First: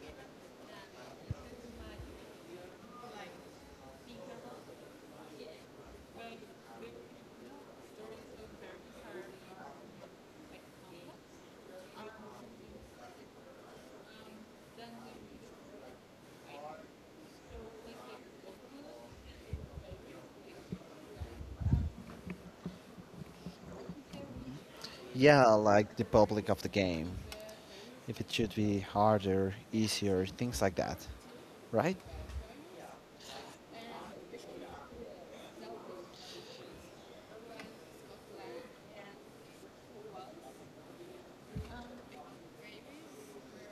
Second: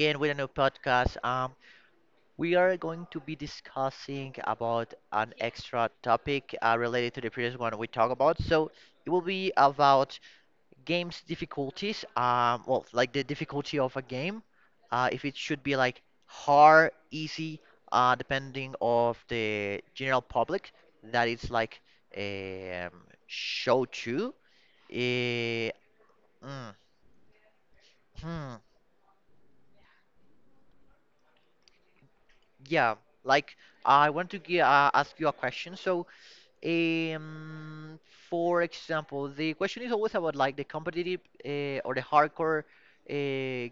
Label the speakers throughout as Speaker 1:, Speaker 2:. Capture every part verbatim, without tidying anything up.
Speaker 1: again with a new podcast. Um, we are going to be discussing about an extra topic uh, related to the previous one we talked about. So it will be about games difficulties. Um, well, like the difficulty of a game, uh, if it should be like hard, easy, uh, depending of the general public that it's like um, show to.
Speaker 2: Yeah,
Speaker 1: Uh,
Speaker 2: like the public of the
Speaker 1: mm,
Speaker 2: game. If it should
Speaker 1: hmm.
Speaker 2: be harder, easier, things like that, right?
Speaker 1: Yeah, like I want to gi- uh, ask you a question. So, um, for example, the question is always about like the competitive uh, or the hardcore uh,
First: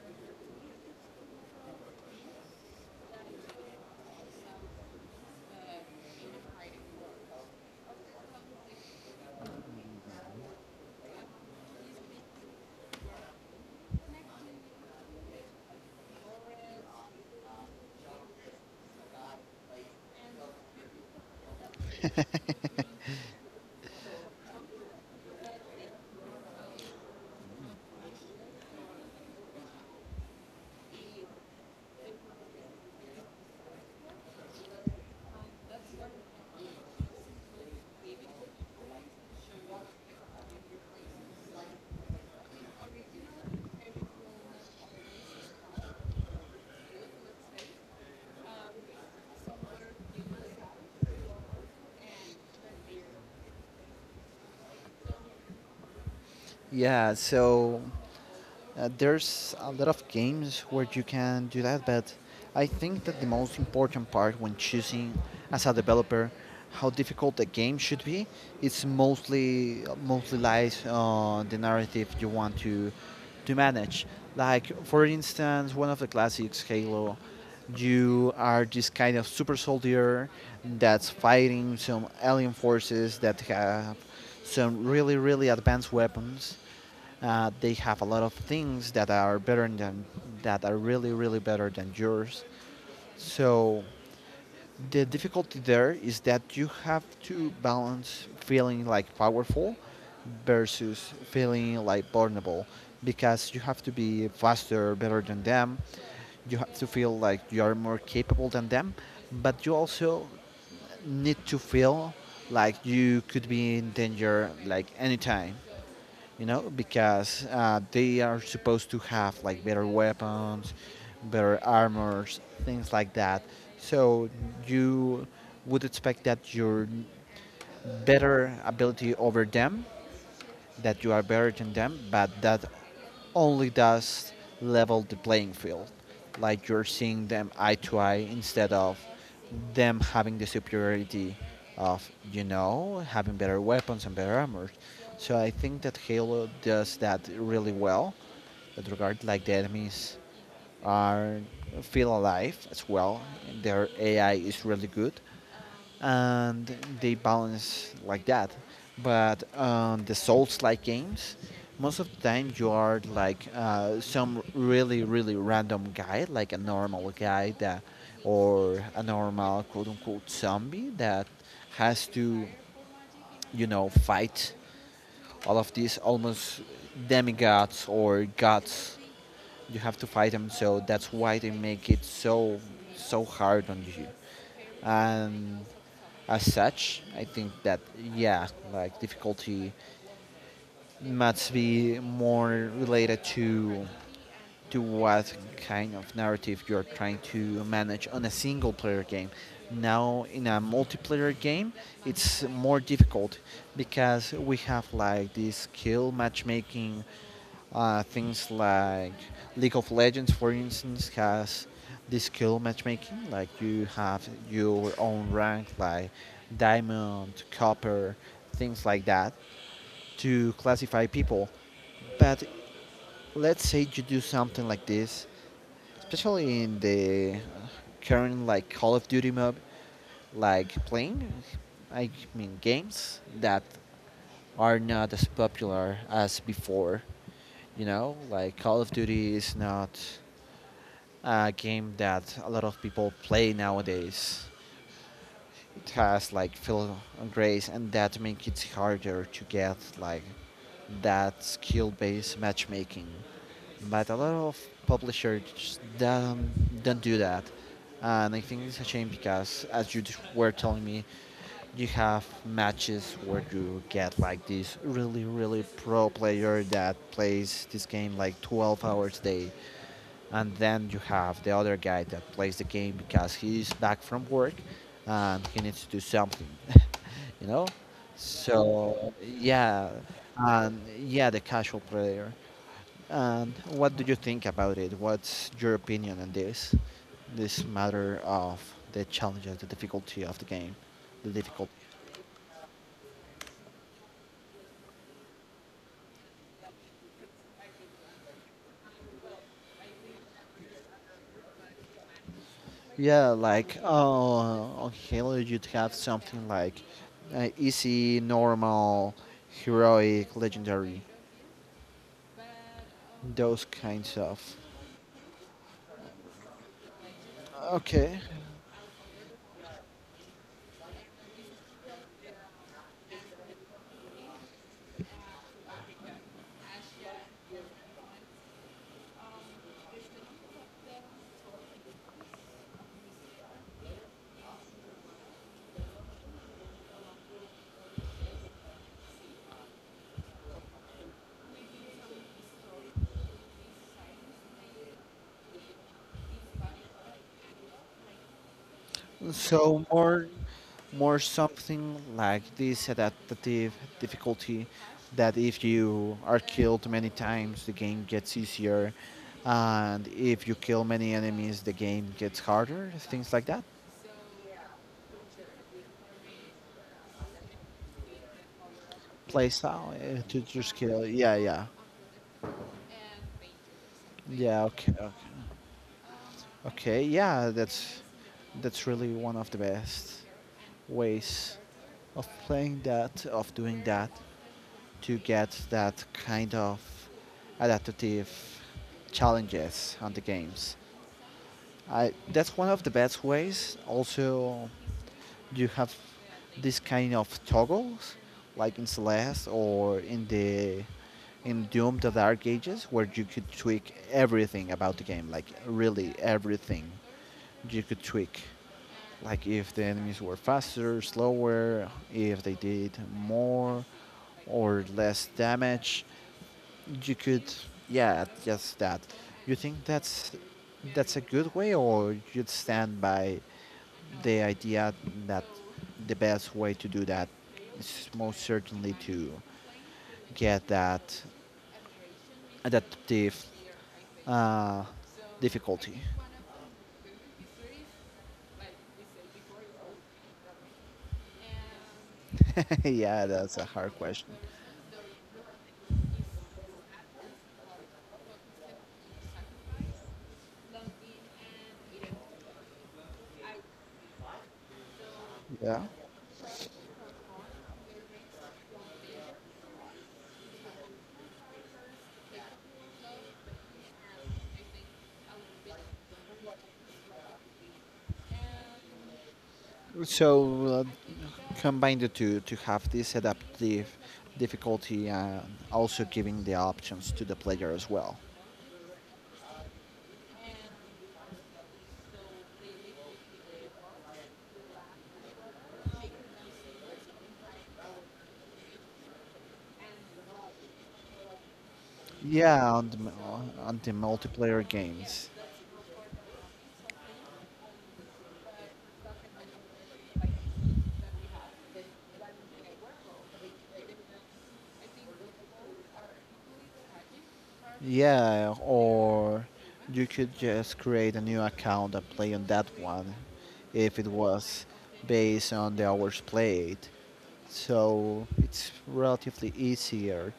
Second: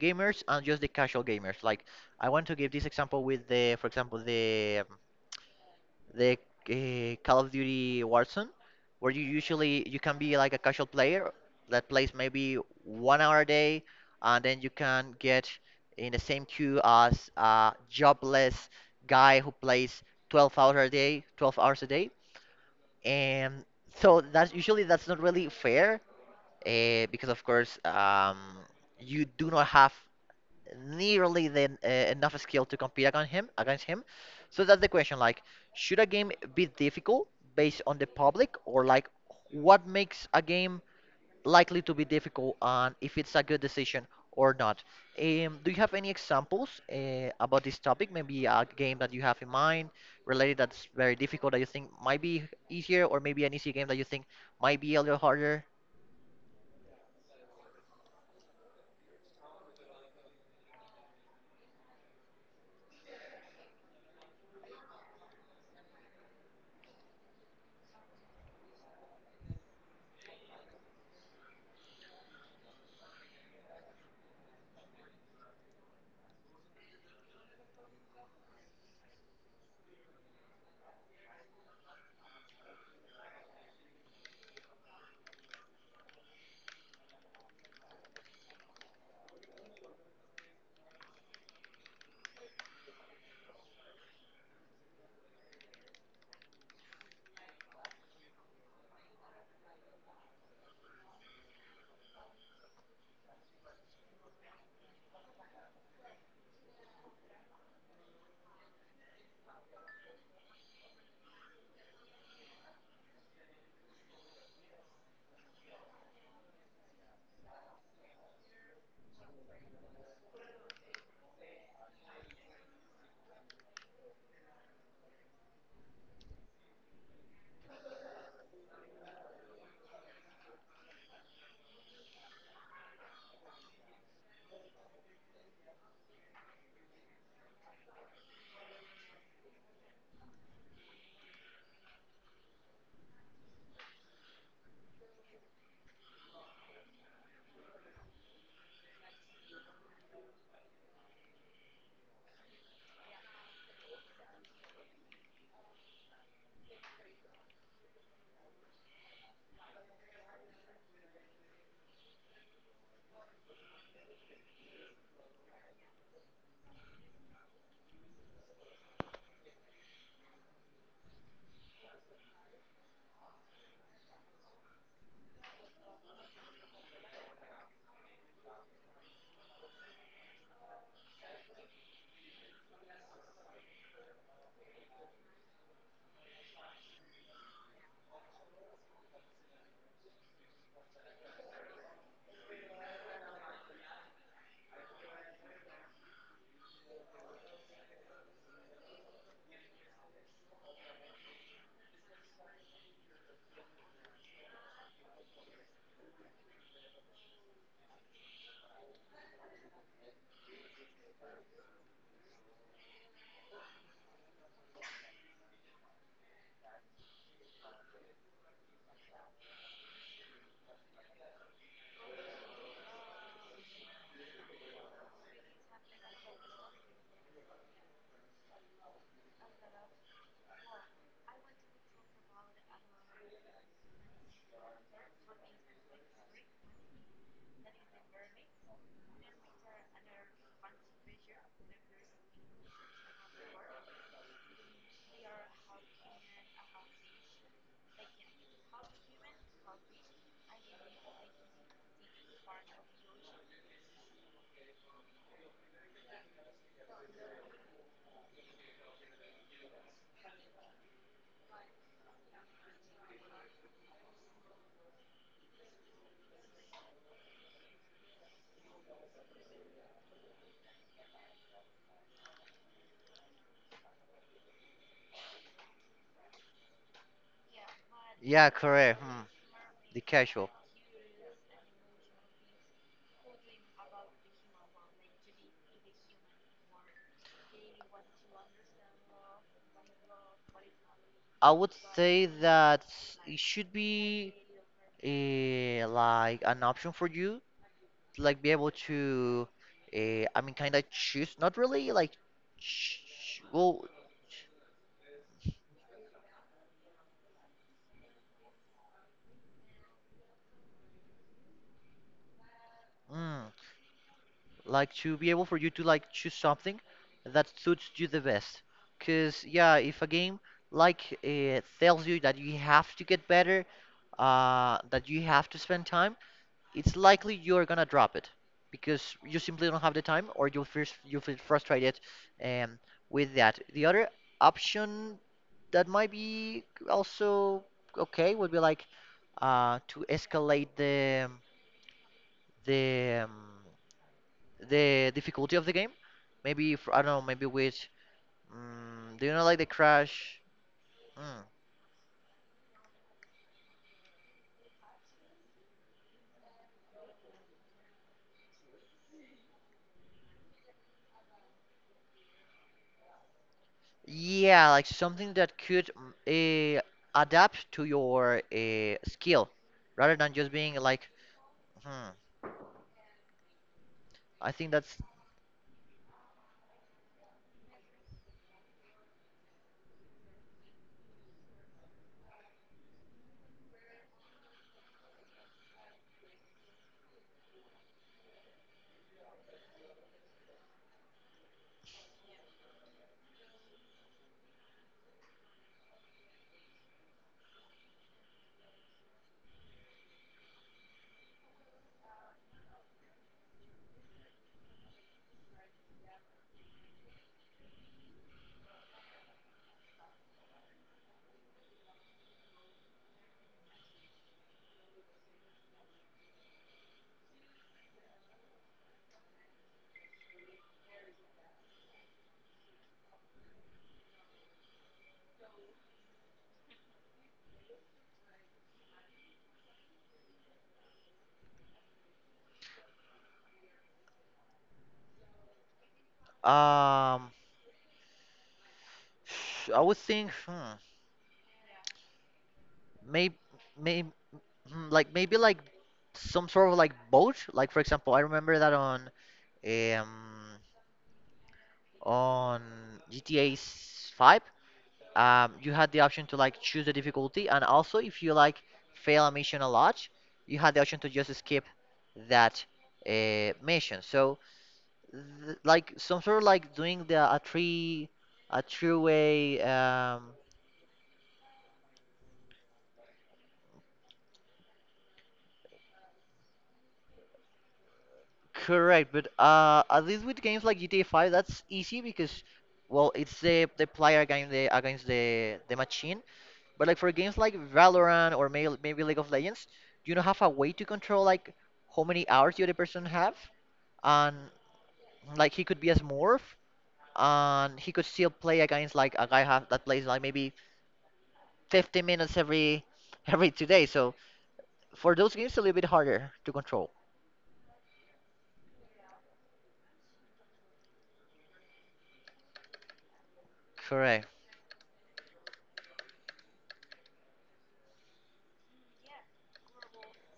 Speaker 1: gamers and just the casual gamers. Like, I want to give this example with the, for example, the um, the uh, Call of Duty Warzone, where you usually you can be like a casual player that plays maybe one hour a day, and then you can get in the same queue as a jobless guy who plays twelve hours a day, twelve hours a day, and so that's usually that's not really fair, uh, because of course um, you do not have nearly then uh, enough skill to compete against him against him, so that's the question, like, should a game be difficult based on the public, or like what makes a game likely to be difficult, and if it's a good decision or not? Um, do you have any examples uh, about this topic, maybe a game that you have in mind related that's very difficult that you think might be easier, or maybe an easy game that you think might be a little harder?
Speaker 2: Yeah, so Uh, there's a lot of games where you can do that, but I think that the most important part when choosing as a developer how difficult the game should be, it's mostly mostly lies on the narrative you want to to manage. Like for instance, one of the classics, Halo, you are this kind of super soldier that's fighting some alien forces that have some really really advanced weapons uh, they have a lot of things that are better than that are really really better than yours. So the difficulty there is that you have to balance feeling like powerful versus feeling like vulnerable because you have to be faster, better than them. You have to feel like you are more capable than them, but you also need to feel like you could be in danger like anytime, you know, because uh, they are supposed to have like better weapons, better armors, things like that. So you would expect that you're better ability over them, that you are better than them, but that only does level the playing field. Like you're seeing them eye to eye instead of them having the superiority of, you know, having better weapons and better armor. So I think that Halo does that really well. That regard, like the enemies are feel alive as well. Their A I is really good and they balance like that. But on um, the Souls-like games, most of the time you are like uh, some really really random guy, like a normal guy that, or a normal quote-unquote zombie that has to, you know, fight all of these almost demigods or gods. You have to fight them, so that's why they make it so so hard on you. And as such. I think that yeah, like difficulty must be more related to to what kind of narrative you're trying to manage on a single player game. Now in a multiplayer game, it's more difficult because we have like this skill matchmaking uh, things like League of Legends, for instance, has the skill matchmaking. Like you have your own rank, like diamond, copper, things like that, to classify people. But let's say you do something like this, especially in the uh, current like Call of Duty mode, like playing, I mean games that are not as popular as before. You know, like Call of Duty is not a game that a lot of people play nowadays. It has like fill and grace, and that makes it harder to get like that skill-based matchmaking. But a lot of publishers don't, don't do that, and I think it's a shame because, as you were telling me, you have matches where you get like this really, really pro player that plays this game like twelve hours a day and then you have the other guy that plays the game because he's back from work and he needs to do something you know,
Speaker 1: Yeah, correct.
Speaker 2: so
Speaker 1: Hmm.
Speaker 2: yeah.
Speaker 1: The casual.
Speaker 2: And yeah, the casual player, and what do you think about it? What's your opinion on this this matter of the challenges, the difficulty of the game, the
Speaker 1: I
Speaker 2: difficulty?
Speaker 1: would say that it should be uh, like an option for you, to, like, be able to, uh, I mean, kind of choose, not really like, ch
Speaker 2: Yeah,
Speaker 1: ch-
Speaker 2: like
Speaker 1: well,
Speaker 2: oh, on Halo you'd have something like uh, easy, normal, heroic, legendary,
Speaker 1: mm,
Speaker 2: those kinds of.
Speaker 1: like to be able for you to like choose something that suits you
Speaker 2: Okay,
Speaker 1: the best. Cause yeah, if a game like uh, tells you that you have to get better, uh, that you have to spend time, it's likely you're gonna drop it because you simply don't have the time, or you feel, you feel frustrated um, with that. The other option that might be also okay would be like uh, to escalate the the um, the difficulty of the game. Maybe f I don't know, maybe with mm, do you know like the
Speaker 2: so more
Speaker 1: crash?
Speaker 2: more
Speaker 1: Mm.
Speaker 2: something like this adaptive difficulty, that if you are killed many times the game gets easier, and if you kill many enemies the game gets harder, things like that.
Speaker 1: Yeah, like something that could uh, adapt to your uh,
Speaker 2: Play
Speaker 1: skill
Speaker 2: style,
Speaker 1: rather
Speaker 2: uh,
Speaker 1: than
Speaker 2: to
Speaker 1: just
Speaker 2: your
Speaker 1: being
Speaker 2: skill,
Speaker 1: like.
Speaker 2: yeah, yeah,
Speaker 1: Hmm. I
Speaker 2: yeah,
Speaker 1: think
Speaker 2: okay,
Speaker 1: that's
Speaker 2: okay. Okay, yeah, that's that's really one of the best ways of playing that, of doing that, to get that kind of adaptive challenges on the games. I, that's one of the best ways. Also, you have this kind of toggles, like in Celeste or in the in Doom: The Dark Ages, where you could tweak everything about the game, like really everything you could tweak. Like if the enemies were faster, slower, if they did more or less damage, you could yeah just that, you think that's that's a good way, or you'd stand by the idea that the best way to do that is most certainly to get that adaptive uh, difficulty?
Speaker 1: um. sh- I would think, hmm,
Speaker 2: Yeah,
Speaker 1: maybe
Speaker 2: that's a hard
Speaker 1: may,
Speaker 2: question.
Speaker 1: hmm, like maybe like some sort of like boat. Like, for example, I remember that on um on G T A five, um you
Speaker 2: Yeah,
Speaker 1: had the option to like choose the difficulty, and also if you like fail a mission a lot, you had the option to just skip that uh, mission. So th like some sort of like doing the a three a three way um
Speaker 2: so uh, combine the two to have this adaptive difficulty and also giving the options to the player as well.
Speaker 1: Correct, but uh, at least with games like G T A five, that's easy because, well, it's the the player game the against the the machine. But like for games like Valorant or maybe maybe League of Legends, you don't have a way to control, like, how many hours the
Speaker 2: Yeah,
Speaker 1: other
Speaker 2: on
Speaker 1: person have,
Speaker 2: the on the
Speaker 1: and
Speaker 2: multiplayer games.
Speaker 1: like he could be a smurf, and he could still play against like a guy have that plays like maybe fifty minutes every every two days. So for those games, it's a little bit harder to control.
Speaker 2: Yeah, or you could just create a new account and play on that one if it
Speaker 1: Correct.
Speaker 2: was based on the hours played. So it's relatively easier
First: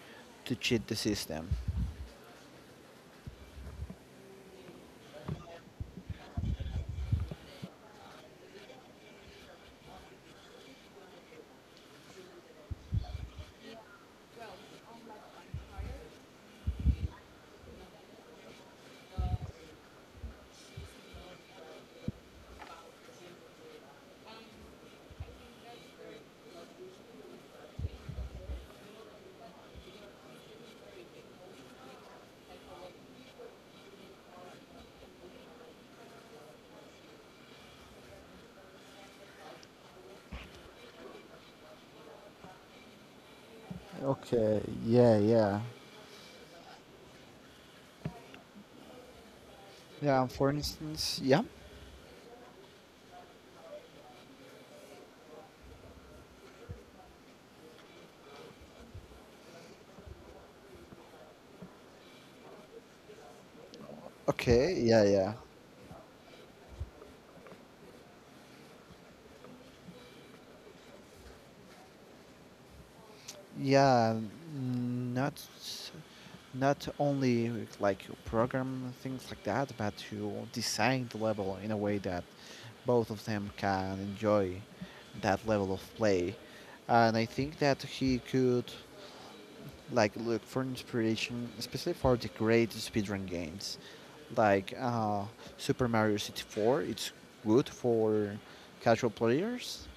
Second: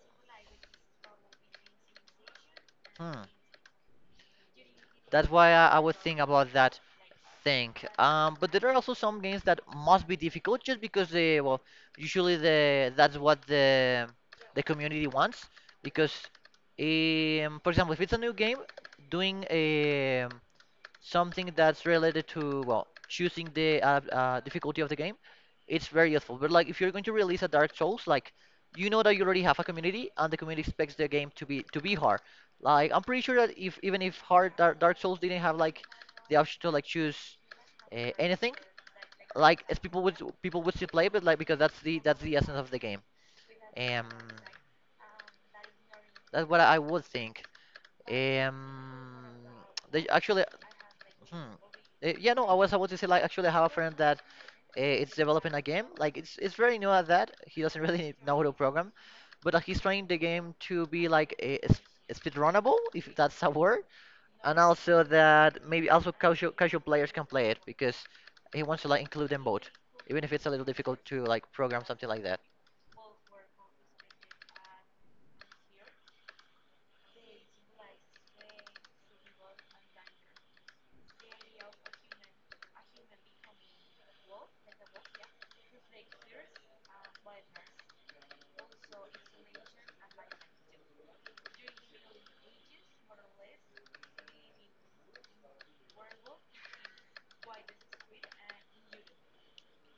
Speaker 2: to cheat the system.
Speaker 1: Hmm. That's why I, I would think about that. Think. Um, but there are also some games that must be difficult just because they, well, usually the that's what the the community wants, because um, for example, if it's a new game doing um something that's related to, well, choosing the uh, uh, difficulty of the game, it's very useful. But like, if you're going to release a dark souls, like, you know that you already have a community and the community expects the game to be to be hard. Like, I'm pretty sure that if even if hard dark, dark souls didn't have like the option to like choose uh, anything, like, as people would people would still play, but like because that's the that's the essence of the game. um
Speaker 2: Okay, yeah, yeah.
Speaker 1: that's what I would think. Um they
Speaker 2: Yeah,
Speaker 1: actually.
Speaker 2: for instance, yeah.
Speaker 1: Hmm. Eh, Yeah, no, I was about to say, like, actually I have a friend that uh, it's developing a game. Like, it's it's very new at that. He doesn't really know how to program, but uh, he's trying the game to be like a, s- speedrunnable, if that's a word, and
Speaker 2: Okay,
Speaker 1: also
Speaker 2: yeah, yeah.
Speaker 1: that maybe also casual casual players can play it because he wants to like include them both, even if it's a little difficult to like program something like that.
Speaker 2: Yeah, n- not not only like you program things like that, but you design the level in a way that both of them can enjoy that level of play. And I think that he could like look for inspiration, especially for the great speedrun games, like uh, Super Mario sixty-four. It's good for casual players,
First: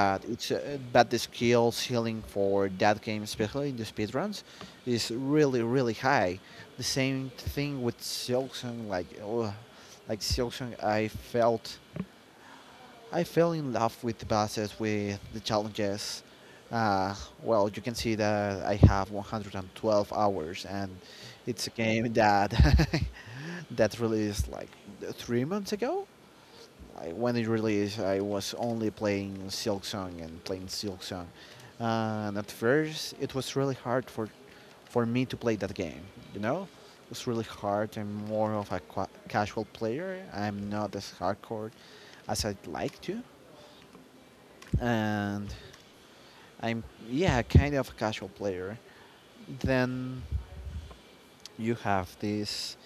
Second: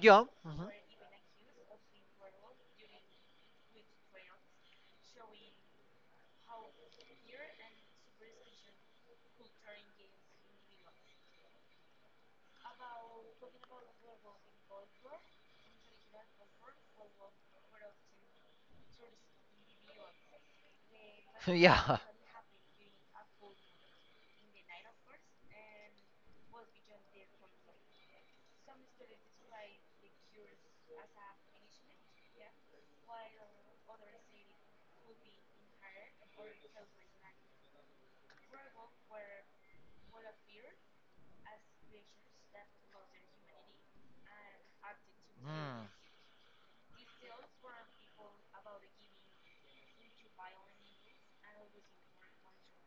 Speaker 1: Yeah.
Speaker 2: it's
Speaker 1: Mhm.
Speaker 2: uh, but the skill ceiling for that game, especially in the speedruns, is really really high. The same thing with Silksong, like ugh, like Silksong, I felt I fell in love with the bosses, with the challenges. Uh, well, you can see that I have one hundred twelve hours, and it's a
Speaker 1: Yeah.
Speaker 2: game that that released like three months ago. I, when it released, I was only playing Silk Song and playing Silk Song. Uh, and at first, it was really hard for for me to play that game. You know, it was really hard. I'm more of a qua casual player. I'm not as hardcore as I'd like to, and
Speaker 1: Hmm.
Speaker 2: I'm yeah, kind of a casual player. Then you have these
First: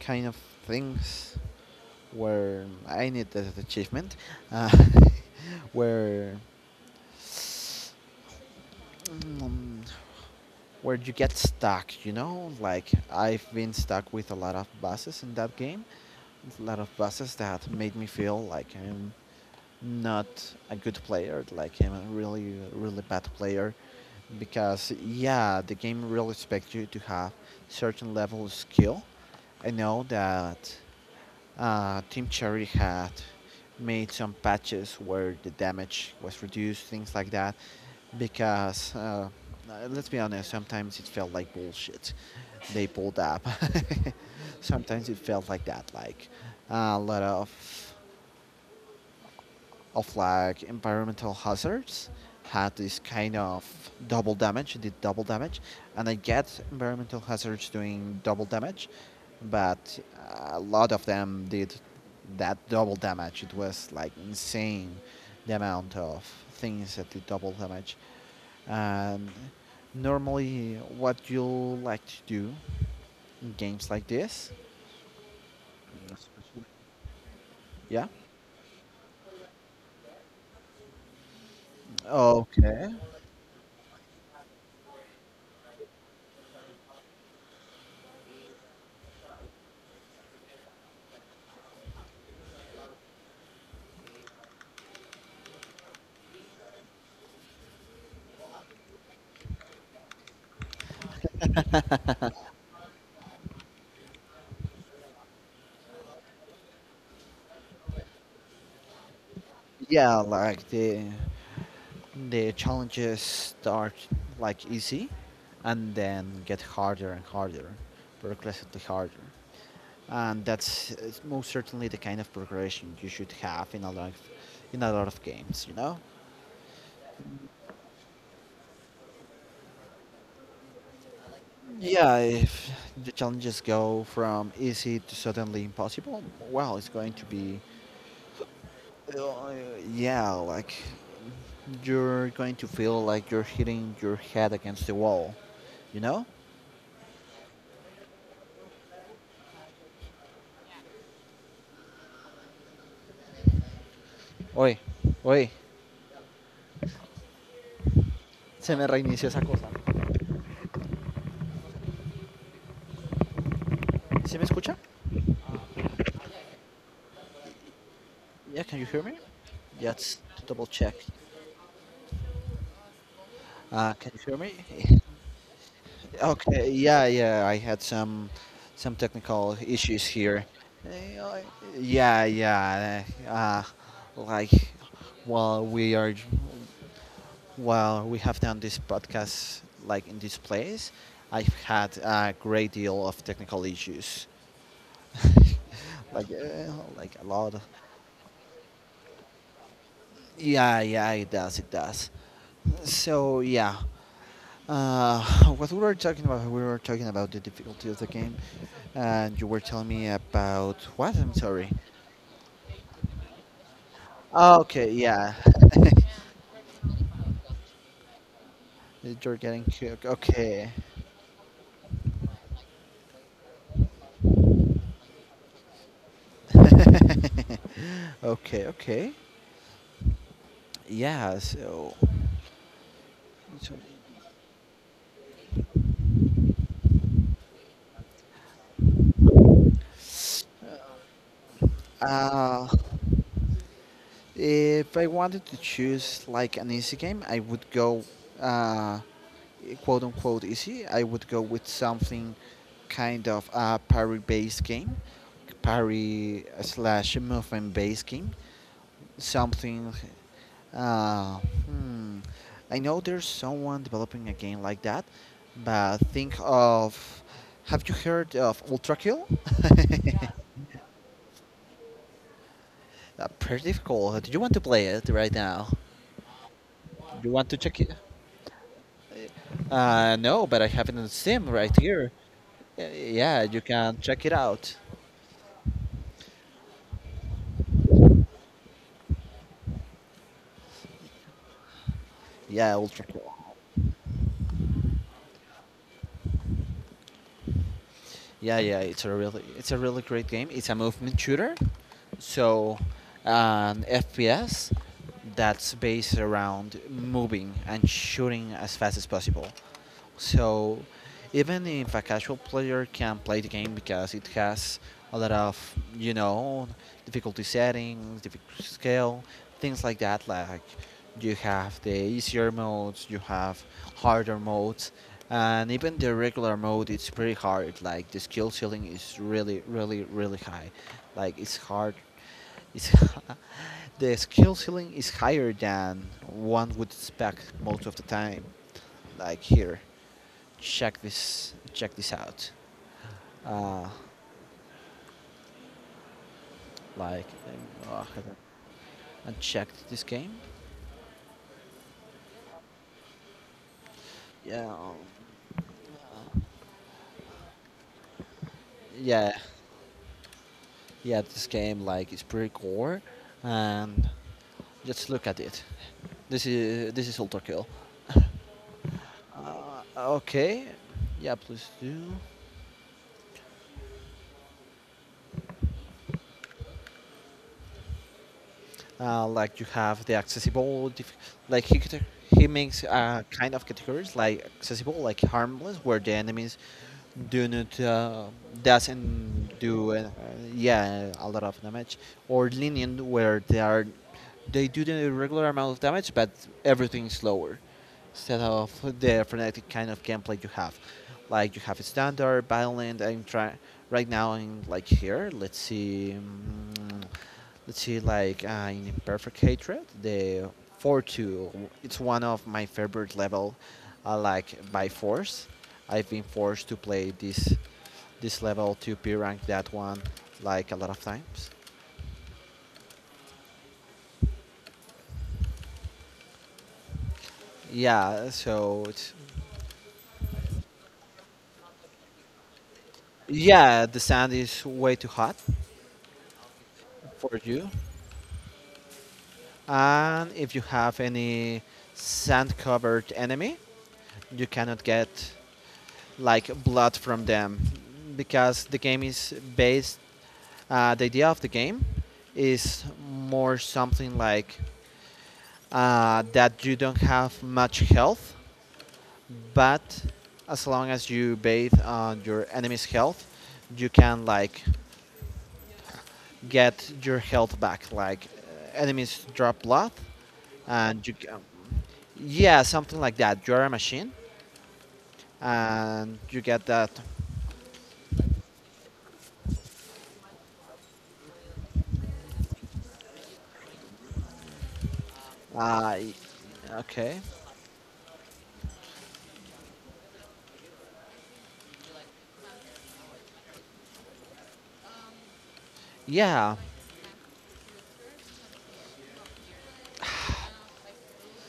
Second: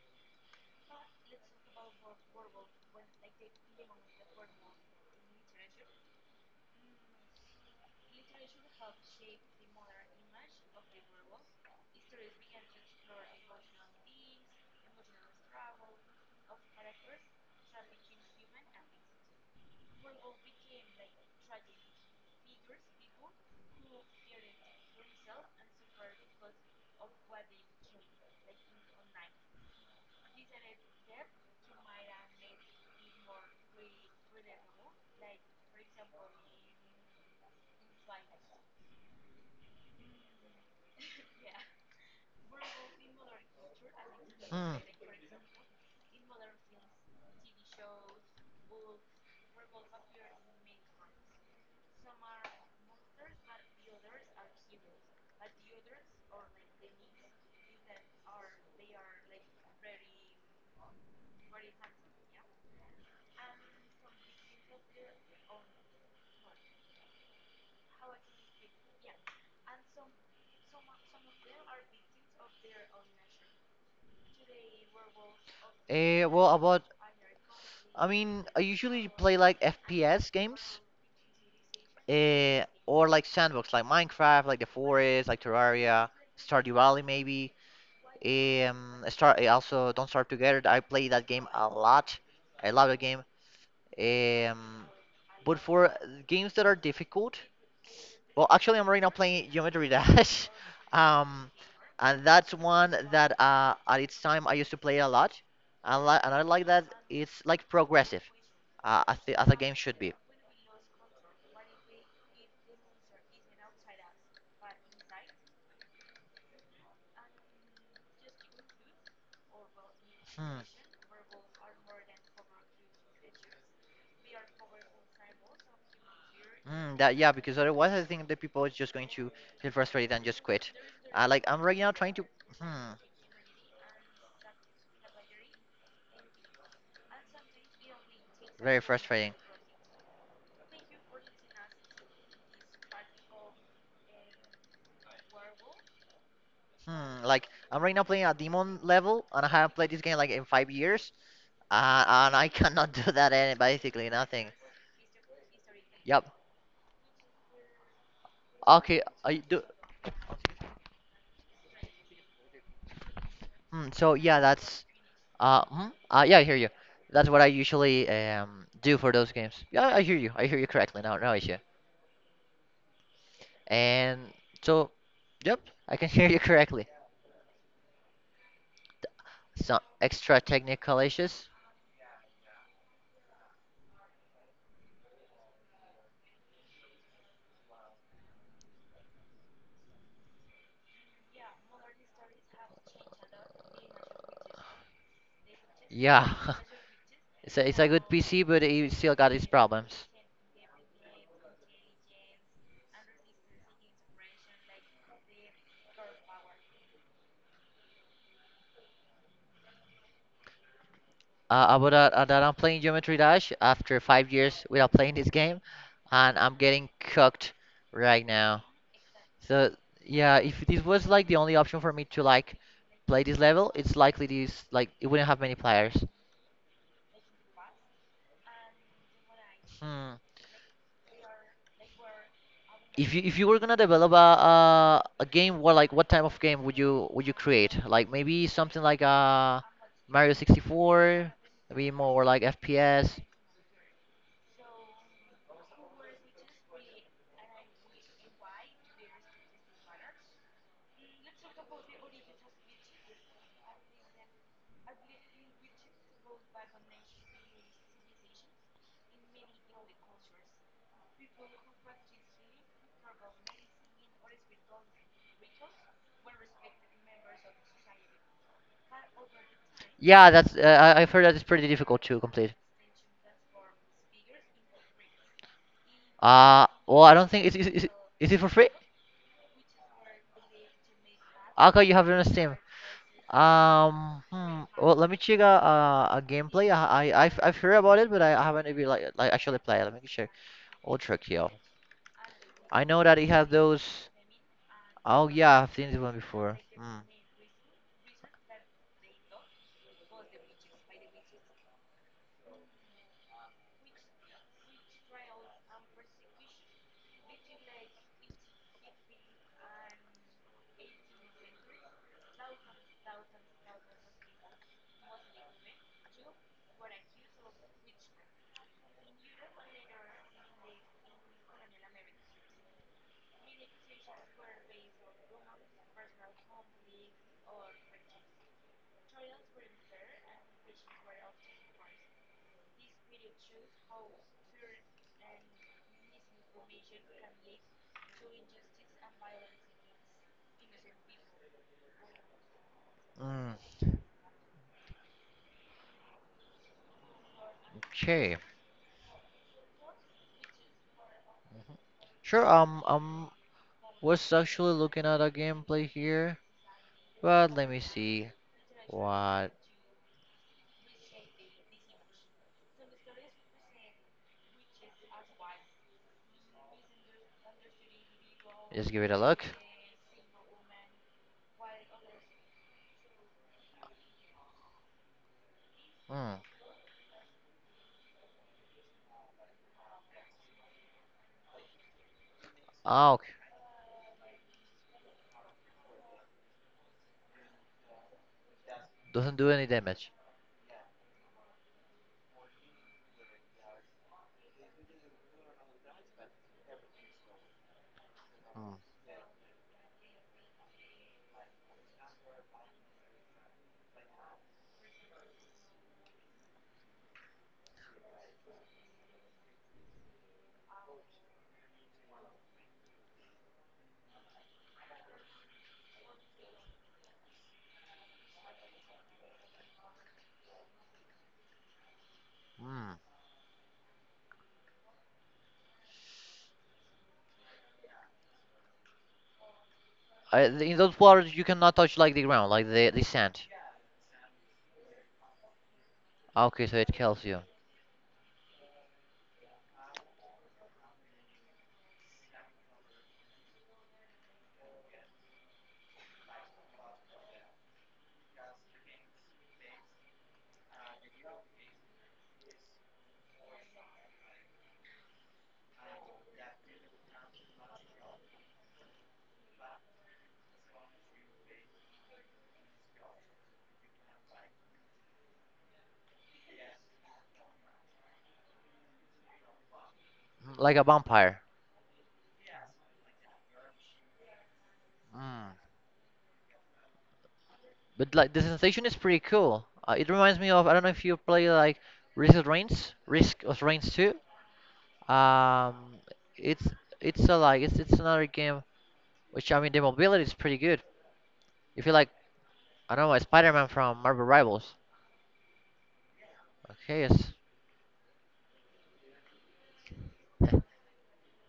Speaker 2: kind of things where I need this achievement, uh, where mm, where you get stuck. You know, like I've been stuck with a lot of bosses in that game, a lot of bosses that made me feel like I'm not a good player, like I'm a really really bad player, because yeah, the game really expects you to have certain level of skill. I know that Uh, Team Cherry had made some patches where the damage was reduced, things like that, because uh, uh, let's be honest, sometimes it felt like bullshit. They pulled up.
Speaker 1: Hmm.
Speaker 2: Sometimes it felt like that, like a lot of of like environmental hazards had this kind of double damage, did double damage, and I get environmental hazards doing double damage, but a lot of them did that double damage. It was like insane the amount of things that did double damage. And normally, what you like to do in games like this,
Speaker 1: Uh, well, about
Speaker 2: yeah,
Speaker 1: I
Speaker 2: okay,
Speaker 1: mean, I usually play like F P S games, uh, or like sandbox, like Minecraft, like The Forest, like Terraria, Stardew Valley, maybe. Um, Star eh, also Don't Starve Together. I play that game a lot. I love that game. Um, but for uh, games that are difficult, well, actually, I'm right now playing Geometry Dash, um, and that's one that uh, at its time I used to play a lot, and, li- and I like that it's like progressive, uh, as, the, as a game should be.
Speaker 2: yeah, like the the challenges start like easy and then get harder and harder, progressively harder. And
Speaker 1: Hmm.
Speaker 2: that's uh, most certainly the kind of progression you should have in a lot of, in a lot of games, you know?
Speaker 1: Mm, that, yeah, because otherwise I think the people is just going to feel frustrated and just quit. Uh, like I'm right now trying
Speaker 2: Yeah,
Speaker 1: to,
Speaker 2: if
Speaker 1: hmm,
Speaker 2: the challenges go from easy to suddenly impossible, well, it's going to be,
Speaker 1: very frustrating.
Speaker 2: uh, yeah, like you're going to feel like you're hitting your head against the wall, you know?
Speaker 1: Hmm, like I'm right now playing a demon level, and I haven't played this game like in five years, uh, and I cannot do that. Any basically nothing.
Speaker 2: Oye, oye,
Speaker 1: Yep.
Speaker 2: se me
Speaker 1: Okay.
Speaker 2: reinició
Speaker 1: I
Speaker 2: esa
Speaker 1: do.
Speaker 2: cosa.
Speaker 1: Mm, so yeah,
Speaker 2: ¿Se me escucha?
Speaker 1: that's uh, mhm, uh yeah, I hear you. That's what I usually
Speaker 2: Yeah,
Speaker 1: um
Speaker 2: can you
Speaker 1: do
Speaker 2: hear
Speaker 1: for
Speaker 2: me?
Speaker 1: those games. Yeah,
Speaker 2: Yeah,
Speaker 1: I hear
Speaker 2: it's
Speaker 1: you.
Speaker 2: to
Speaker 1: I hear you
Speaker 2: double check.
Speaker 1: correctly now. No issue.
Speaker 2: Uh, can
Speaker 1: And
Speaker 2: you hear
Speaker 1: so,
Speaker 2: me?
Speaker 1: yep, I can hear you
Speaker 2: Okay,
Speaker 1: correctly.
Speaker 2: yeah, yeah. I had some some technical
Speaker 1: Some
Speaker 2: issues
Speaker 1: extra
Speaker 2: here.
Speaker 1: technical
Speaker 2: Eh, I-
Speaker 1: issues.
Speaker 2: Yeah, yeah. Uh, like while we are while we have done this podcast like in this place, I've had a great deal of technical issues. Like
Speaker 1: Yeah,
Speaker 2: uh, like a
Speaker 1: it's
Speaker 2: lot.
Speaker 1: a, it's a good P C, but it still got its problems.
Speaker 2: Yeah, yeah, it does, it does. So yeah, Uh, what we were talking about, we were talking about the difficulty of the game, and you were telling me about what? I'm
Speaker 1: Uh,
Speaker 2: sorry.
Speaker 1: about that, uh, that I'm playing Geometry Dash after five
Speaker 2: Oh,
Speaker 1: years without
Speaker 2: okay,
Speaker 1: playing this
Speaker 2: yeah.
Speaker 1: game, and I'm getting cooked right now.
Speaker 2: You're getting
Speaker 1: So
Speaker 2: cooked.
Speaker 1: yeah, if
Speaker 2: Okay.
Speaker 1: this was like the only option for me to like play this level, it's likely this like it wouldn't have many players.
Speaker 2: Okay, okay.
Speaker 1: Hmm.
Speaker 2: Yeah, so.
Speaker 1: If you if you were
Speaker 2: so
Speaker 1: gonna develop a a, a game, what like what type of game would you would you create? Like maybe something like a Mario sixty-four, maybe more like
Speaker 2: uh,
Speaker 1: F P S.
Speaker 2: if I wanted to choose like an easy game, I would go. Uh, quote unquote easy, I would go with something kind of a parry based game, parry slash movement based game. Something. Uh, hmm, I know there's someone developing a game like that, but think of. Have you heard of Ultra Kill?
Speaker 1: Yeah,
Speaker 2: Yeah.
Speaker 1: that's uh, I- I've heard that it's pretty difficult to complete.
Speaker 2: Uh, pretty difficult. Do you want to play it right now?
Speaker 1: Uh well, I don't
Speaker 2: You
Speaker 1: think
Speaker 2: want
Speaker 1: is
Speaker 2: to
Speaker 1: is
Speaker 2: check
Speaker 1: is,
Speaker 2: it?
Speaker 1: is it for free?
Speaker 2: Uh, no, but I have it on Steam
Speaker 1: How
Speaker 2: right
Speaker 1: come you have
Speaker 2: here.
Speaker 1: it on Steam?
Speaker 2: Y- Yeah, you can
Speaker 1: Um,
Speaker 2: check it
Speaker 1: hmm,
Speaker 2: out.
Speaker 1: well, let me check a a, a gameplay. I I I've, I've heard about it, but I, I haven't even like like actually played it. Let me check Ultra Kill.
Speaker 2: Yeah,
Speaker 1: I know
Speaker 2: Ultra.
Speaker 1: that it has those. Oh yeah, I've seen this one before. Mm,
Speaker 2: Yeah, yeah, it's a really it's a really great game. It's a movement shooter, so an F P S that's based around moving and shooting as fast as possible. So even if a casual player can play the game because it has a lot of you know difficulty settings, difficulty scale, things like that. Like you have the easier modes, you have harder modes, and even the regular mode it's pretty hard. Like the skill ceiling is really, really, really high. Like it's hard. It's the skill ceiling is higher than one would expect most of the time. Like here, check this check this out.
Speaker 1: mm,
Speaker 2: Uh, like um, oh, I
Speaker 1: okay,
Speaker 2: checked this game.
Speaker 1: sure. Um, um, was
Speaker 2: Yeah,
Speaker 1: actually
Speaker 2: um,
Speaker 1: looking at a gameplay here, but let me see.
Speaker 2: yeah,
Speaker 1: What?
Speaker 2: yeah. This game like is pretty core, and just look at it. This is this is Ultra Kill.
Speaker 1: Just give it a look.
Speaker 2: Uh, okay, yeah. Please do.
Speaker 1: Hmm.
Speaker 2: Uh, like you have the accessibility, like he cate- he makes
Speaker 1: Oh,
Speaker 2: uh,
Speaker 1: okay.
Speaker 2: kind of categories like accessible, like harmless, where the enemies do not uh,
Speaker 1: Doesn't
Speaker 2: doesn't
Speaker 1: do any
Speaker 2: do
Speaker 1: damage.
Speaker 2: uh, yeah, a lot of damage, or lenient where they are they do the regular amount of damage but everything is lower instead of the frenetic kind of gameplay you have. Like you have a standard, violent. I'm trying right now. I like here. Let's see. mm, Let's see, like uh, in Imperfect Hatred, the four two, it's one of my favorite level, uh, like by force. I've been forced to play this this level to P rank that one like a lot of times.
Speaker 1: Hmm.
Speaker 2: Yeah, so it's
Speaker 1: I, in those waters, you cannot touch like the ground, like the the sand.
Speaker 2: yeah, the sand is way too hot
Speaker 1: Ah, okay, so it kills you.
Speaker 2: for you. And if you have any sand covered enemy, you cannot get like blood from them because the game is based. Uh, the idea of the game is more something like uh, that you don't have much health, but as long as you bathe on your enemy's health, you can like get your health back. Like uh, enemies drop blood,
Speaker 1: Mm, like a
Speaker 2: and you can,
Speaker 1: vampire.
Speaker 2: yeah, something like that. You're a machine,
Speaker 1: Mm.
Speaker 2: and you get that.
Speaker 1: But like the sensation is pretty cool. Uh, it reminds me of, I don't know if you play like Risk of Rains, Risk of Rains two.
Speaker 2: Uh,
Speaker 1: Um, it's
Speaker 2: okay.
Speaker 1: it's a, like it's it's another game, which, I mean, the mobility is pretty good. If you like, I don't know, Spider-Man from Marvel Rivals.
Speaker 2: Yeah.
Speaker 1: Okay, yes.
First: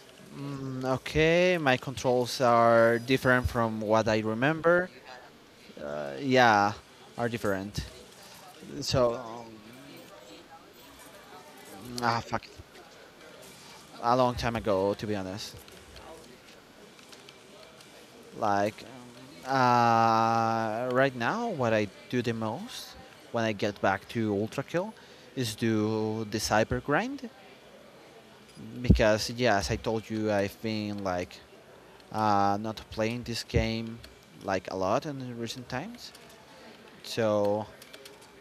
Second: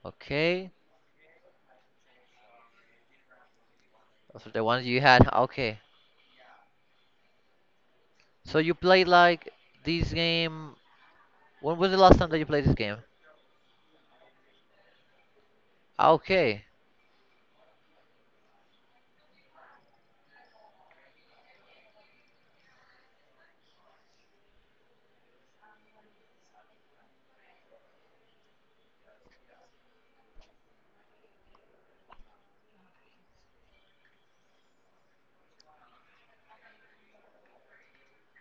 Speaker 1: Okay,
Speaker 2: Mm, okay. My controls are different from what I
Speaker 1: those are the ones
Speaker 2: remember.
Speaker 1: you had. Okay,
Speaker 2: Uh, yeah, are different.
Speaker 1: so you played
Speaker 2: So, um,
Speaker 1: like this game. When was the last
Speaker 2: ah,
Speaker 1: time that you
Speaker 2: fuck, it.
Speaker 1: played this game?
Speaker 2: A long time ago, to be honest.
Speaker 1: Ah, okay,
Speaker 2: Like, uh, right now, what I do the most when I get back to Ultra Kill is do the cyber grind because, yeah, as I told you, I've been like uh, not playing this game like a lot in recent times. So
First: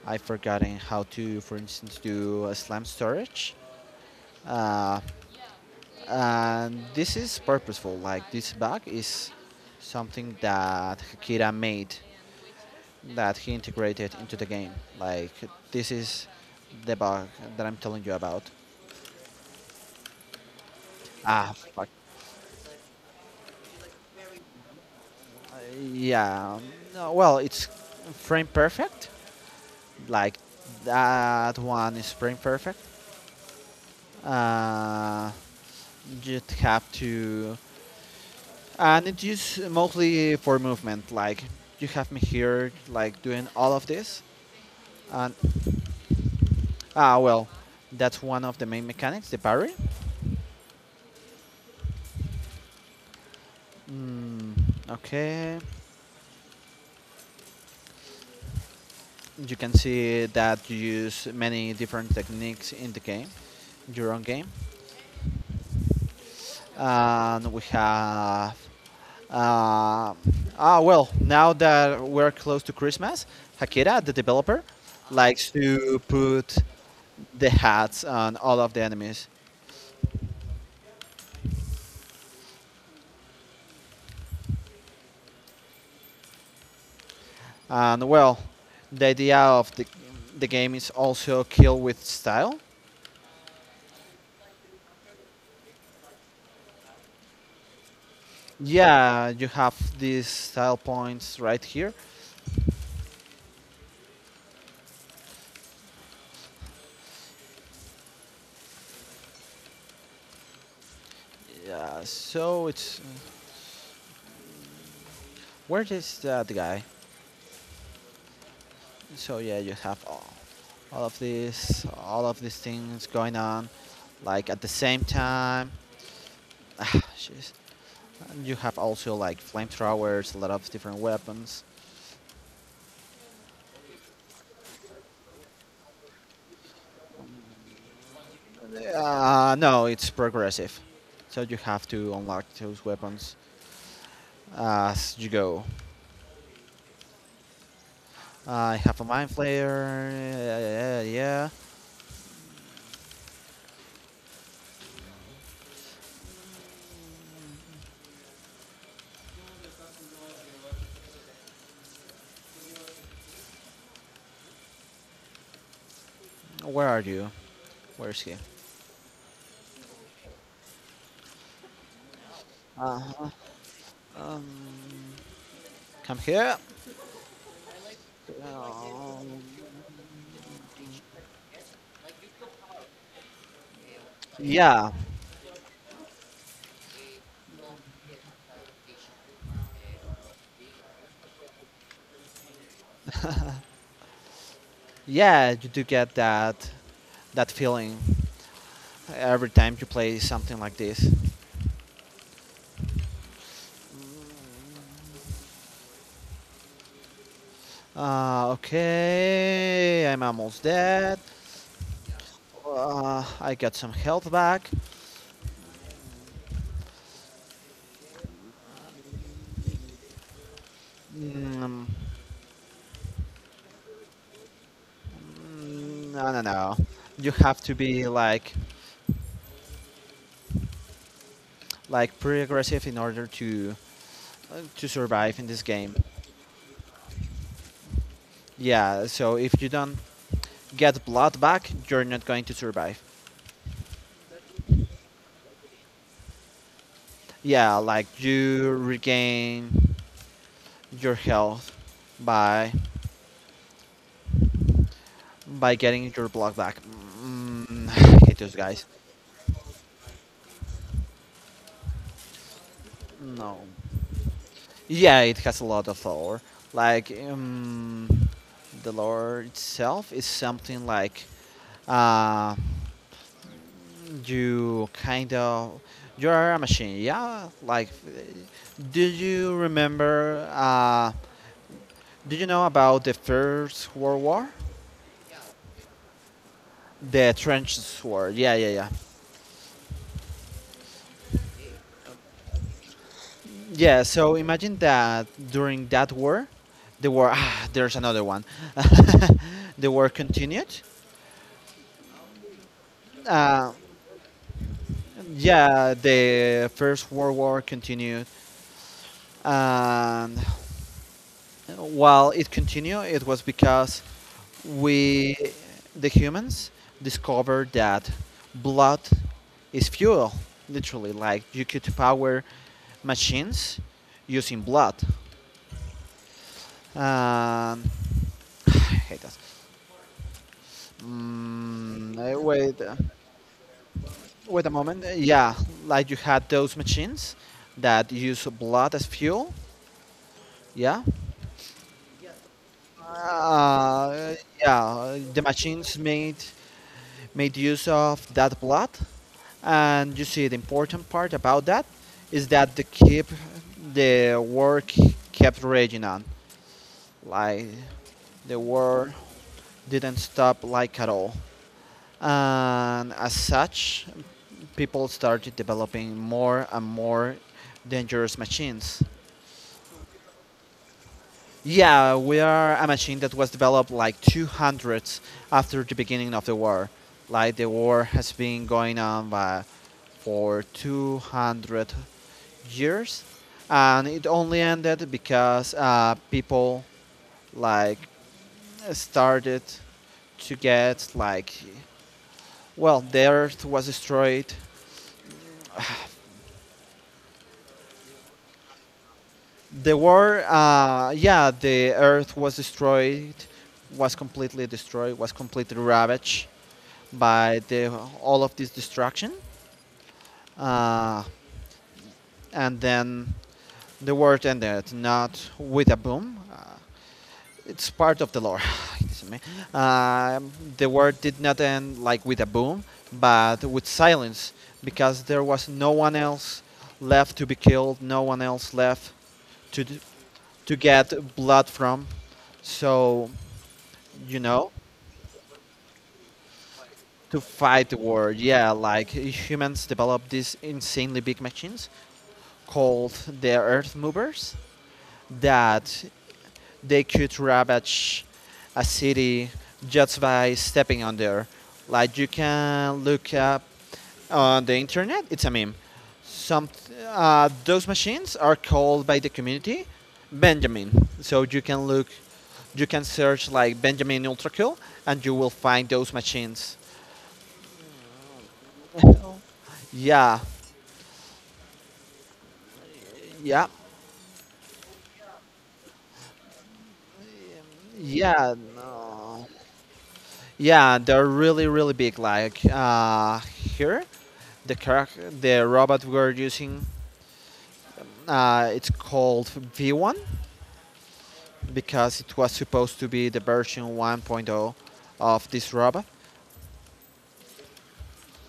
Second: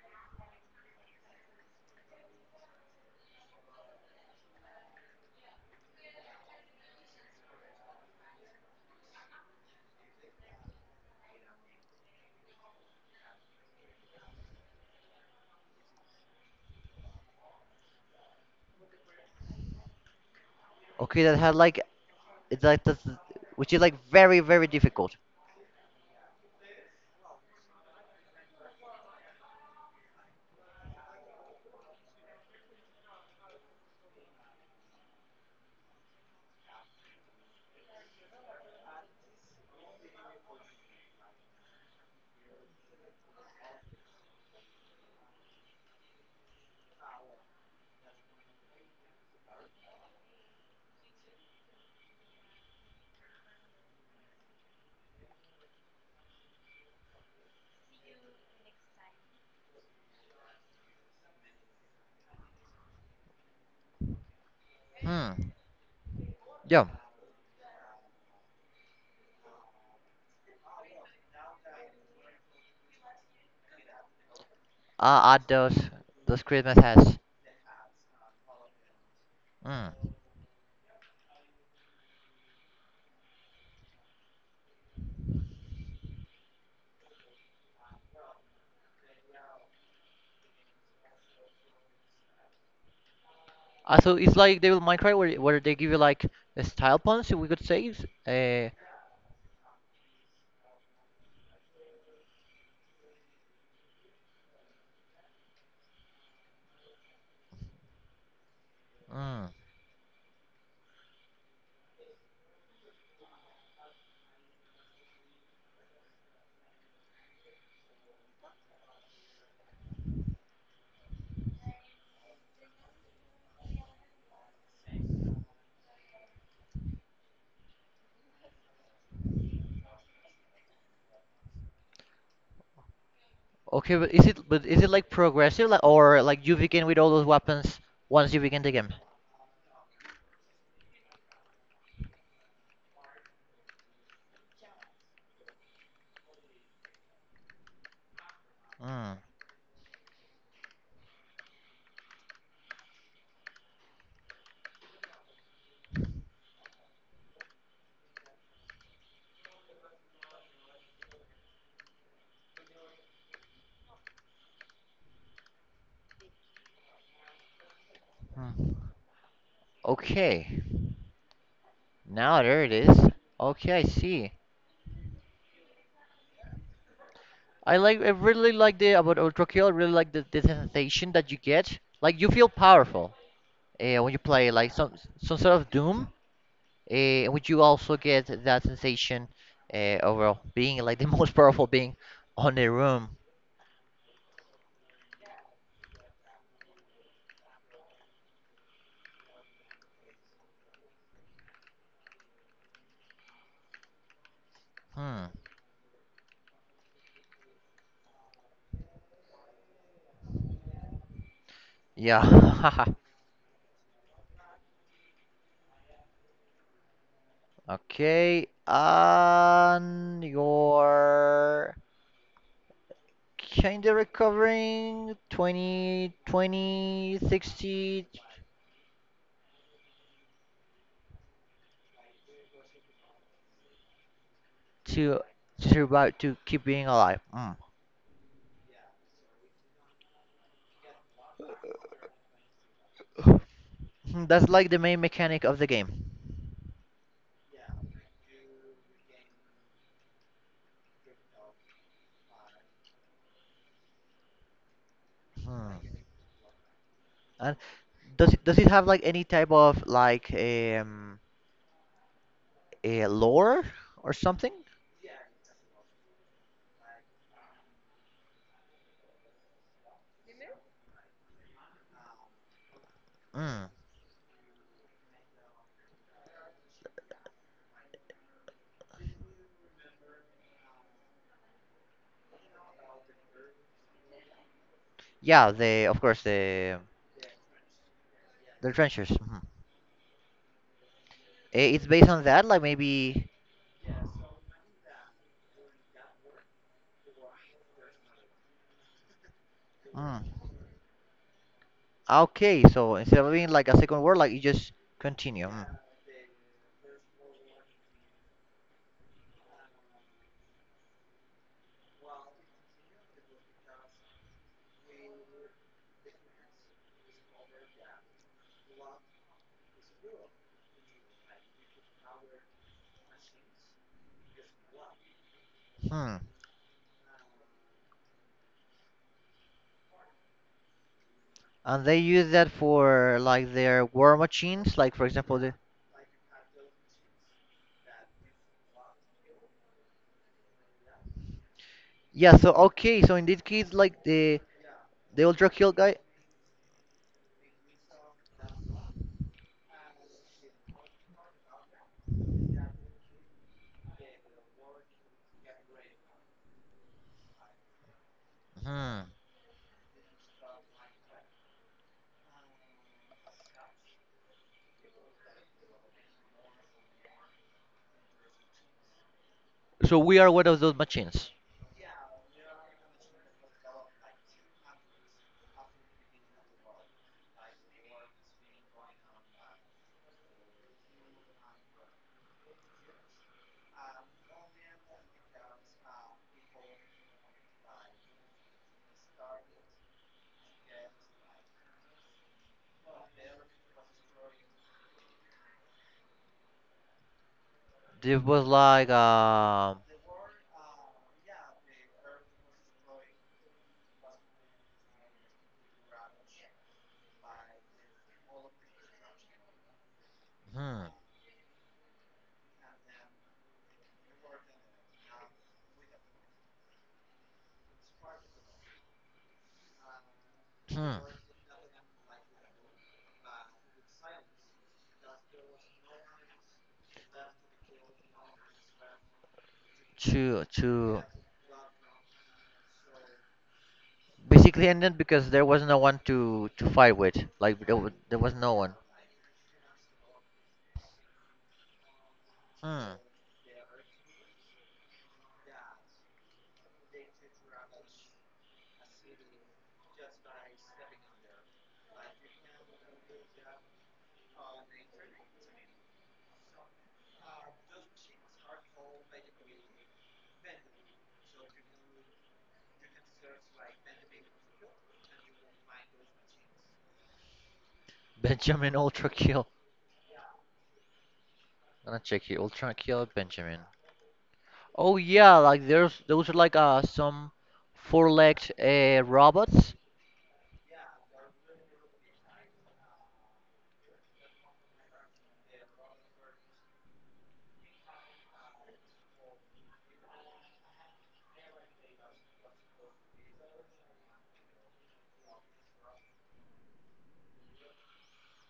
Speaker 2: I've forgotten how to, for instance, do a slam storage. Uh, And this is purposeful. Like this bag is something that Hakira made that he integrated into the game. Like this is the bug that I'm telling you about.
Speaker 1: okay, that had
Speaker 2: Ah,
Speaker 1: like
Speaker 2: fuck.
Speaker 1: it's like that's, which is like very very difficult.
Speaker 2: Uh, Yeah. No, well, it's frame perfect. Like that one is frame perfect. Uh, you have to, and it's used mostly for movement. Like you have me here, like doing all of this, and ah, well, that's one of the main mechanics, the parry. Mm, okay. You can see that you use many different techniques in the game, your own game.
Speaker 1: Hmm. Yeah.
Speaker 2: And we have. Uh, ah, well, now that we're close to Christmas, Hakira, the developer,
Speaker 1: Ah, Uh, at
Speaker 2: likes
Speaker 1: those
Speaker 2: to
Speaker 1: those
Speaker 2: put
Speaker 1: Christmas has.
Speaker 2: the hats on all of the enemies.
Speaker 1: Hmm.
Speaker 2: And well, the idea of the, the game is also kill with style.
Speaker 1: Uh, so it's like Devil May Cry, where where they give you like a style points, if we could say. Uh,
Speaker 2: Yeah, you have these style points right here.
Speaker 1: mm.
Speaker 2: Yeah, so it's where is that guy? So yeah, you have all, all of these, all of these things going on, like at the same time. Ah, jeez. And you have also like flamethrowers, a lot of different weapons.
Speaker 1: Okay, but is it but is it like progressive, like, or like you begin with all those weapons once you begin the game?
Speaker 2: Uh, no, it's progressive, so you have to unlock those weapons as you go. I have a
Speaker 1: Mm.
Speaker 2: mind flayer. Yeah, yeah, yeah. Yeah. Where are you? Where is he?
Speaker 1: Hmm. Okay. Now there it is.
Speaker 2: Uh-huh.
Speaker 1: Okay, I see.
Speaker 2: Um, Come here.
Speaker 1: I like I really like the about
Speaker 2: Um,
Speaker 1: Ultra Kill, I really like the, the sensation that you get. Like you feel powerful. Uh, when you play like
Speaker 2: yeah,
Speaker 1: some some sort of Doom, eh, in which you also get that sensation uh, of, well, being like the most powerful being on the room.
Speaker 2: yeah, you do get that that feeling every time you play something like this.
Speaker 1: Hmm.
Speaker 2: Uh, okay, I'm almost dead.
Speaker 1: Yeah.
Speaker 2: Uh, I got some health back.
Speaker 1: Okay. And you're
Speaker 2: Mm,
Speaker 1: kind of recovering twenty,
Speaker 2: mm, I don't know.
Speaker 1: twenty,
Speaker 2: You have to
Speaker 1: sixty
Speaker 2: be like like pretty aggressive in order to uh, to
Speaker 1: to
Speaker 2: survive in this
Speaker 1: to
Speaker 2: game.
Speaker 1: survive, to keep being alive. Mm.
Speaker 2: Yeah, so if you don't get blood back, you're not going to survive.
Speaker 1: Hmm, that's like the main mechanic of the game.
Speaker 2: Yeah, like you regain your health by by
Speaker 1: Hmm.
Speaker 2: getting your blood back.
Speaker 1: And
Speaker 2: Mm, I
Speaker 1: does
Speaker 2: hate
Speaker 1: it
Speaker 2: those
Speaker 1: does it
Speaker 2: guys.
Speaker 1: have like any type of like um a
Speaker 2: No.
Speaker 1: lore or something?
Speaker 2: Yeah, it has a lot of lore. Like um, the lore itself is something like uh,
Speaker 1: Mm.
Speaker 2: you kind of you are a machine. Yeah, like do you remember? Uh, do you know about the First World War?
Speaker 1: Yeah, the of course, the
Speaker 2: The trenches war. Yeah, yeah,
Speaker 1: the
Speaker 2: yeah.
Speaker 1: trenchers. Mhm. Eh, It's based on that, like maybe.
Speaker 2: Yeah, so imagine that during that war, the war, ah, there's another one. The war
Speaker 1: Mm.
Speaker 2: continued.
Speaker 1: Ah, okay, so instead of being like
Speaker 2: Uh,
Speaker 1: a second word, like you just continue. Mm.
Speaker 2: yeah, the First World War continued. And while it continued, it was because we, the humans, discovered that blood is fuel, literally. Like you could power machines using blood.
Speaker 1: Hmm.
Speaker 2: Um, I hate us.
Speaker 1: And they
Speaker 2: Mm,
Speaker 1: use
Speaker 2: uh,
Speaker 1: that
Speaker 2: wait, uh,
Speaker 1: for like their war
Speaker 2: Wait a
Speaker 1: machines, like
Speaker 2: moment.
Speaker 1: for
Speaker 2: Uh,
Speaker 1: example the.
Speaker 2: Yeah, like you had those machines that use blood as fuel. Yeah.
Speaker 1: Yeah. So okay, so in this case, like
Speaker 2: Uh,
Speaker 1: the
Speaker 2: yeah,
Speaker 1: the
Speaker 2: the
Speaker 1: ultra kill guy.
Speaker 2: machines made made use of that blood, and you see the important part about that is that the keep the work kept raging on, like the
Speaker 1: Hmm.
Speaker 2: war didn't stop like at all, and as such, people started developing more and more dangerous machines.
Speaker 1: So we are one of those machines.
Speaker 2: Yeah, we are a machine that was developed like two hundred after the beginning of the war. Like the war has been going on by, for two hundred years, and it only ended because uh, people like started to get like, well, the Earth was destroyed.
Speaker 1: This was like um.
Speaker 2: The war, uh, yeah, the Earth was destroyed, was completely destroyed, was completely ravaged by the all of this destruction,
Speaker 1: Hmm.
Speaker 2: uh, and then the world ended not with a boom. Uh, it's part of the lore. It's Um the
Speaker 1: Hmm.
Speaker 2: world did not end like with a boom, but with silence, because there was no one else left to be killed, no one else left to d-
Speaker 1: To
Speaker 2: to
Speaker 1: to.
Speaker 2: get blood from. So, you
Speaker 1: Basically
Speaker 2: know,
Speaker 1: ended because there was no one to to fight with.
Speaker 2: to
Speaker 1: Like there, wa-
Speaker 2: fight the
Speaker 1: there
Speaker 2: war.
Speaker 1: was no
Speaker 2: Yeah,
Speaker 1: one.
Speaker 2: like humans developed these insanely big machines
Speaker 1: Hmm.
Speaker 2: called the Earth Movers that they could ravage a city just by stepping on there. Like you can look up on the internet, it's a meme. Some uh, Those machines are called by the community Benjamin. So you can look you can search like Benjamin Ultrakill and you will find those machines.
Speaker 1: Benjamin Ultra
Speaker 2: Oh.
Speaker 1: Kill.
Speaker 2: Yeah,
Speaker 1: I'm gonna check here. Ultra Kill Benjamin.
Speaker 2: yeah,
Speaker 1: Oh yeah, like there's those are like uh some four-legged
Speaker 2: yeah,
Speaker 1: uh
Speaker 2: no.
Speaker 1: robots.
Speaker 2: Yeah, they're really, really big. Like uh, here, the car- the robot we're using, uh, it's called V one because it was supposed to be the version 1.0 of this robot.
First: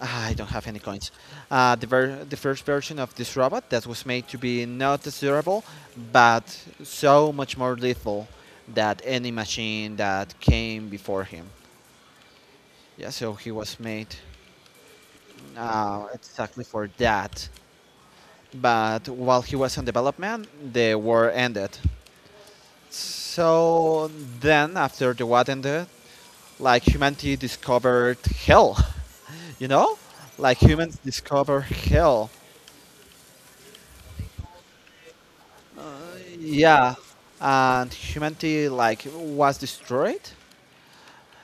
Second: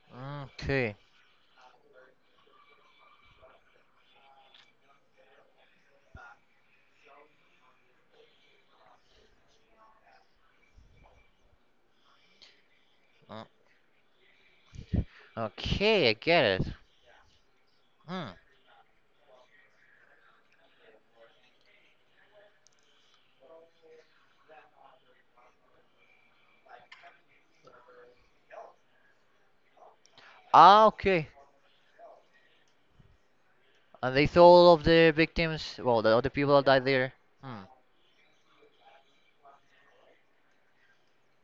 Speaker 2: I don't have any
Speaker 1: Okay.
Speaker 2: coins. Uh, the, ver- the first version of this robot that was made to be not as durable, but so much more lethal than any machine that came before him. Yeah, so
Speaker 1: Mm.
Speaker 2: he was made uh,
Speaker 1: Okay, I get
Speaker 2: exactly
Speaker 1: it.
Speaker 2: for that.
Speaker 1: Hmm.
Speaker 2: But while he was on development, the war ended. So then, after the war ended, like humanity discovered hell, you know? Like
Speaker 1: Ah,
Speaker 2: humans
Speaker 1: okay.
Speaker 2: discovered hell,
Speaker 1: And they saw all of the victims. Well, the other people that died
Speaker 2: yeah,
Speaker 1: there. Hmm.
Speaker 2: and humanity like was destroyed.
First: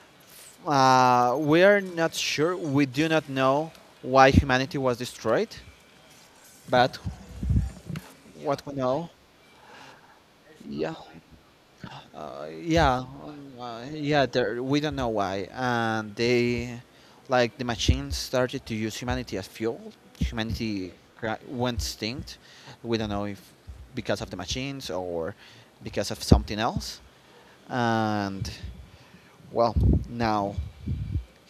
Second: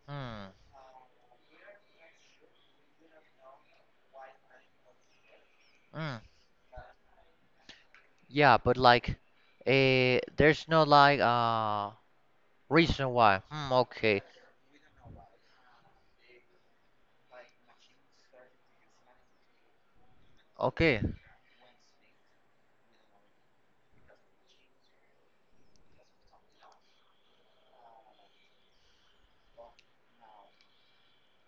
Speaker 1: Hmm.
Speaker 2: Uh, we are not sure. We do not know why humanity was destroyed,
Speaker 1: Hmm.
Speaker 2: but
Speaker 1: Yeah,
Speaker 2: what we
Speaker 1: but
Speaker 2: know,
Speaker 1: like, eh, there's no
Speaker 2: yeah,
Speaker 1: like uh
Speaker 2: uh, yeah,
Speaker 1: reason why. Hmm.
Speaker 2: uh,
Speaker 1: Okay.
Speaker 2: yeah. There, we don't know why, and they, like the machines, started to use humanity as fuel. Humanity
Speaker 1: Okay.
Speaker 2: cra- went extinct. We don't know if because of the machines or because of something else, and well, now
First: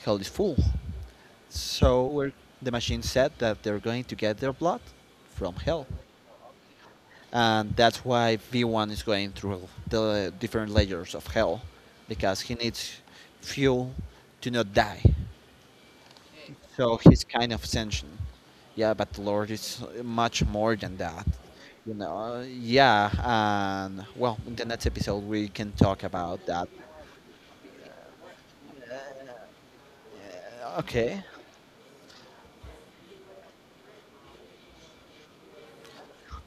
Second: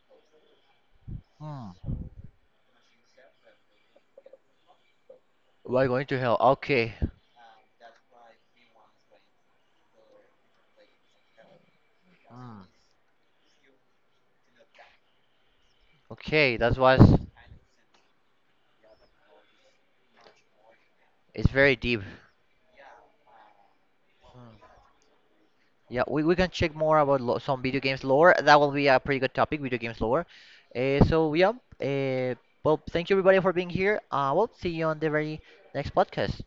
Speaker 2: hell is full.
Speaker 1: Hmm.
Speaker 2: So we're, the machine said that they're going to get their blood from
Speaker 1: We're
Speaker 2: hell.
Speaker 1: going to hell. Okay.
Speaker 2: And that's why V one is going through the different layers of hell because he
Speaker 1: Hmm.
Speaker 2: needs fuel to not die.
Speaker 1: Okay. That
Speaker 2: So
Speaker 1: was.
Speaker 2: he's kind of sentient. Yeah, but the Lord is much more than that.
Speaker 1: It's very
Speaker 2: You
Speaker 1: deep.
Speaker 2: know, yeah, and well, in
Speaker 1: Hmm.
Speaker 2: the next episode we can
Speaker 1: Yeah,
Speaker 2: talk
Speaker 1: we, we
Speaker 2: about
Speaker 1: can
Speaker 2: that.
Speaker 1: check more about lo some video games lore. That will be a pretty good topic, video games lore. Uh,
Speaker 2: Okay.
Speaker 1: so yeah. Uh, well, thank you, everybody, for being here. Uh, we'll see you on the very next podcast.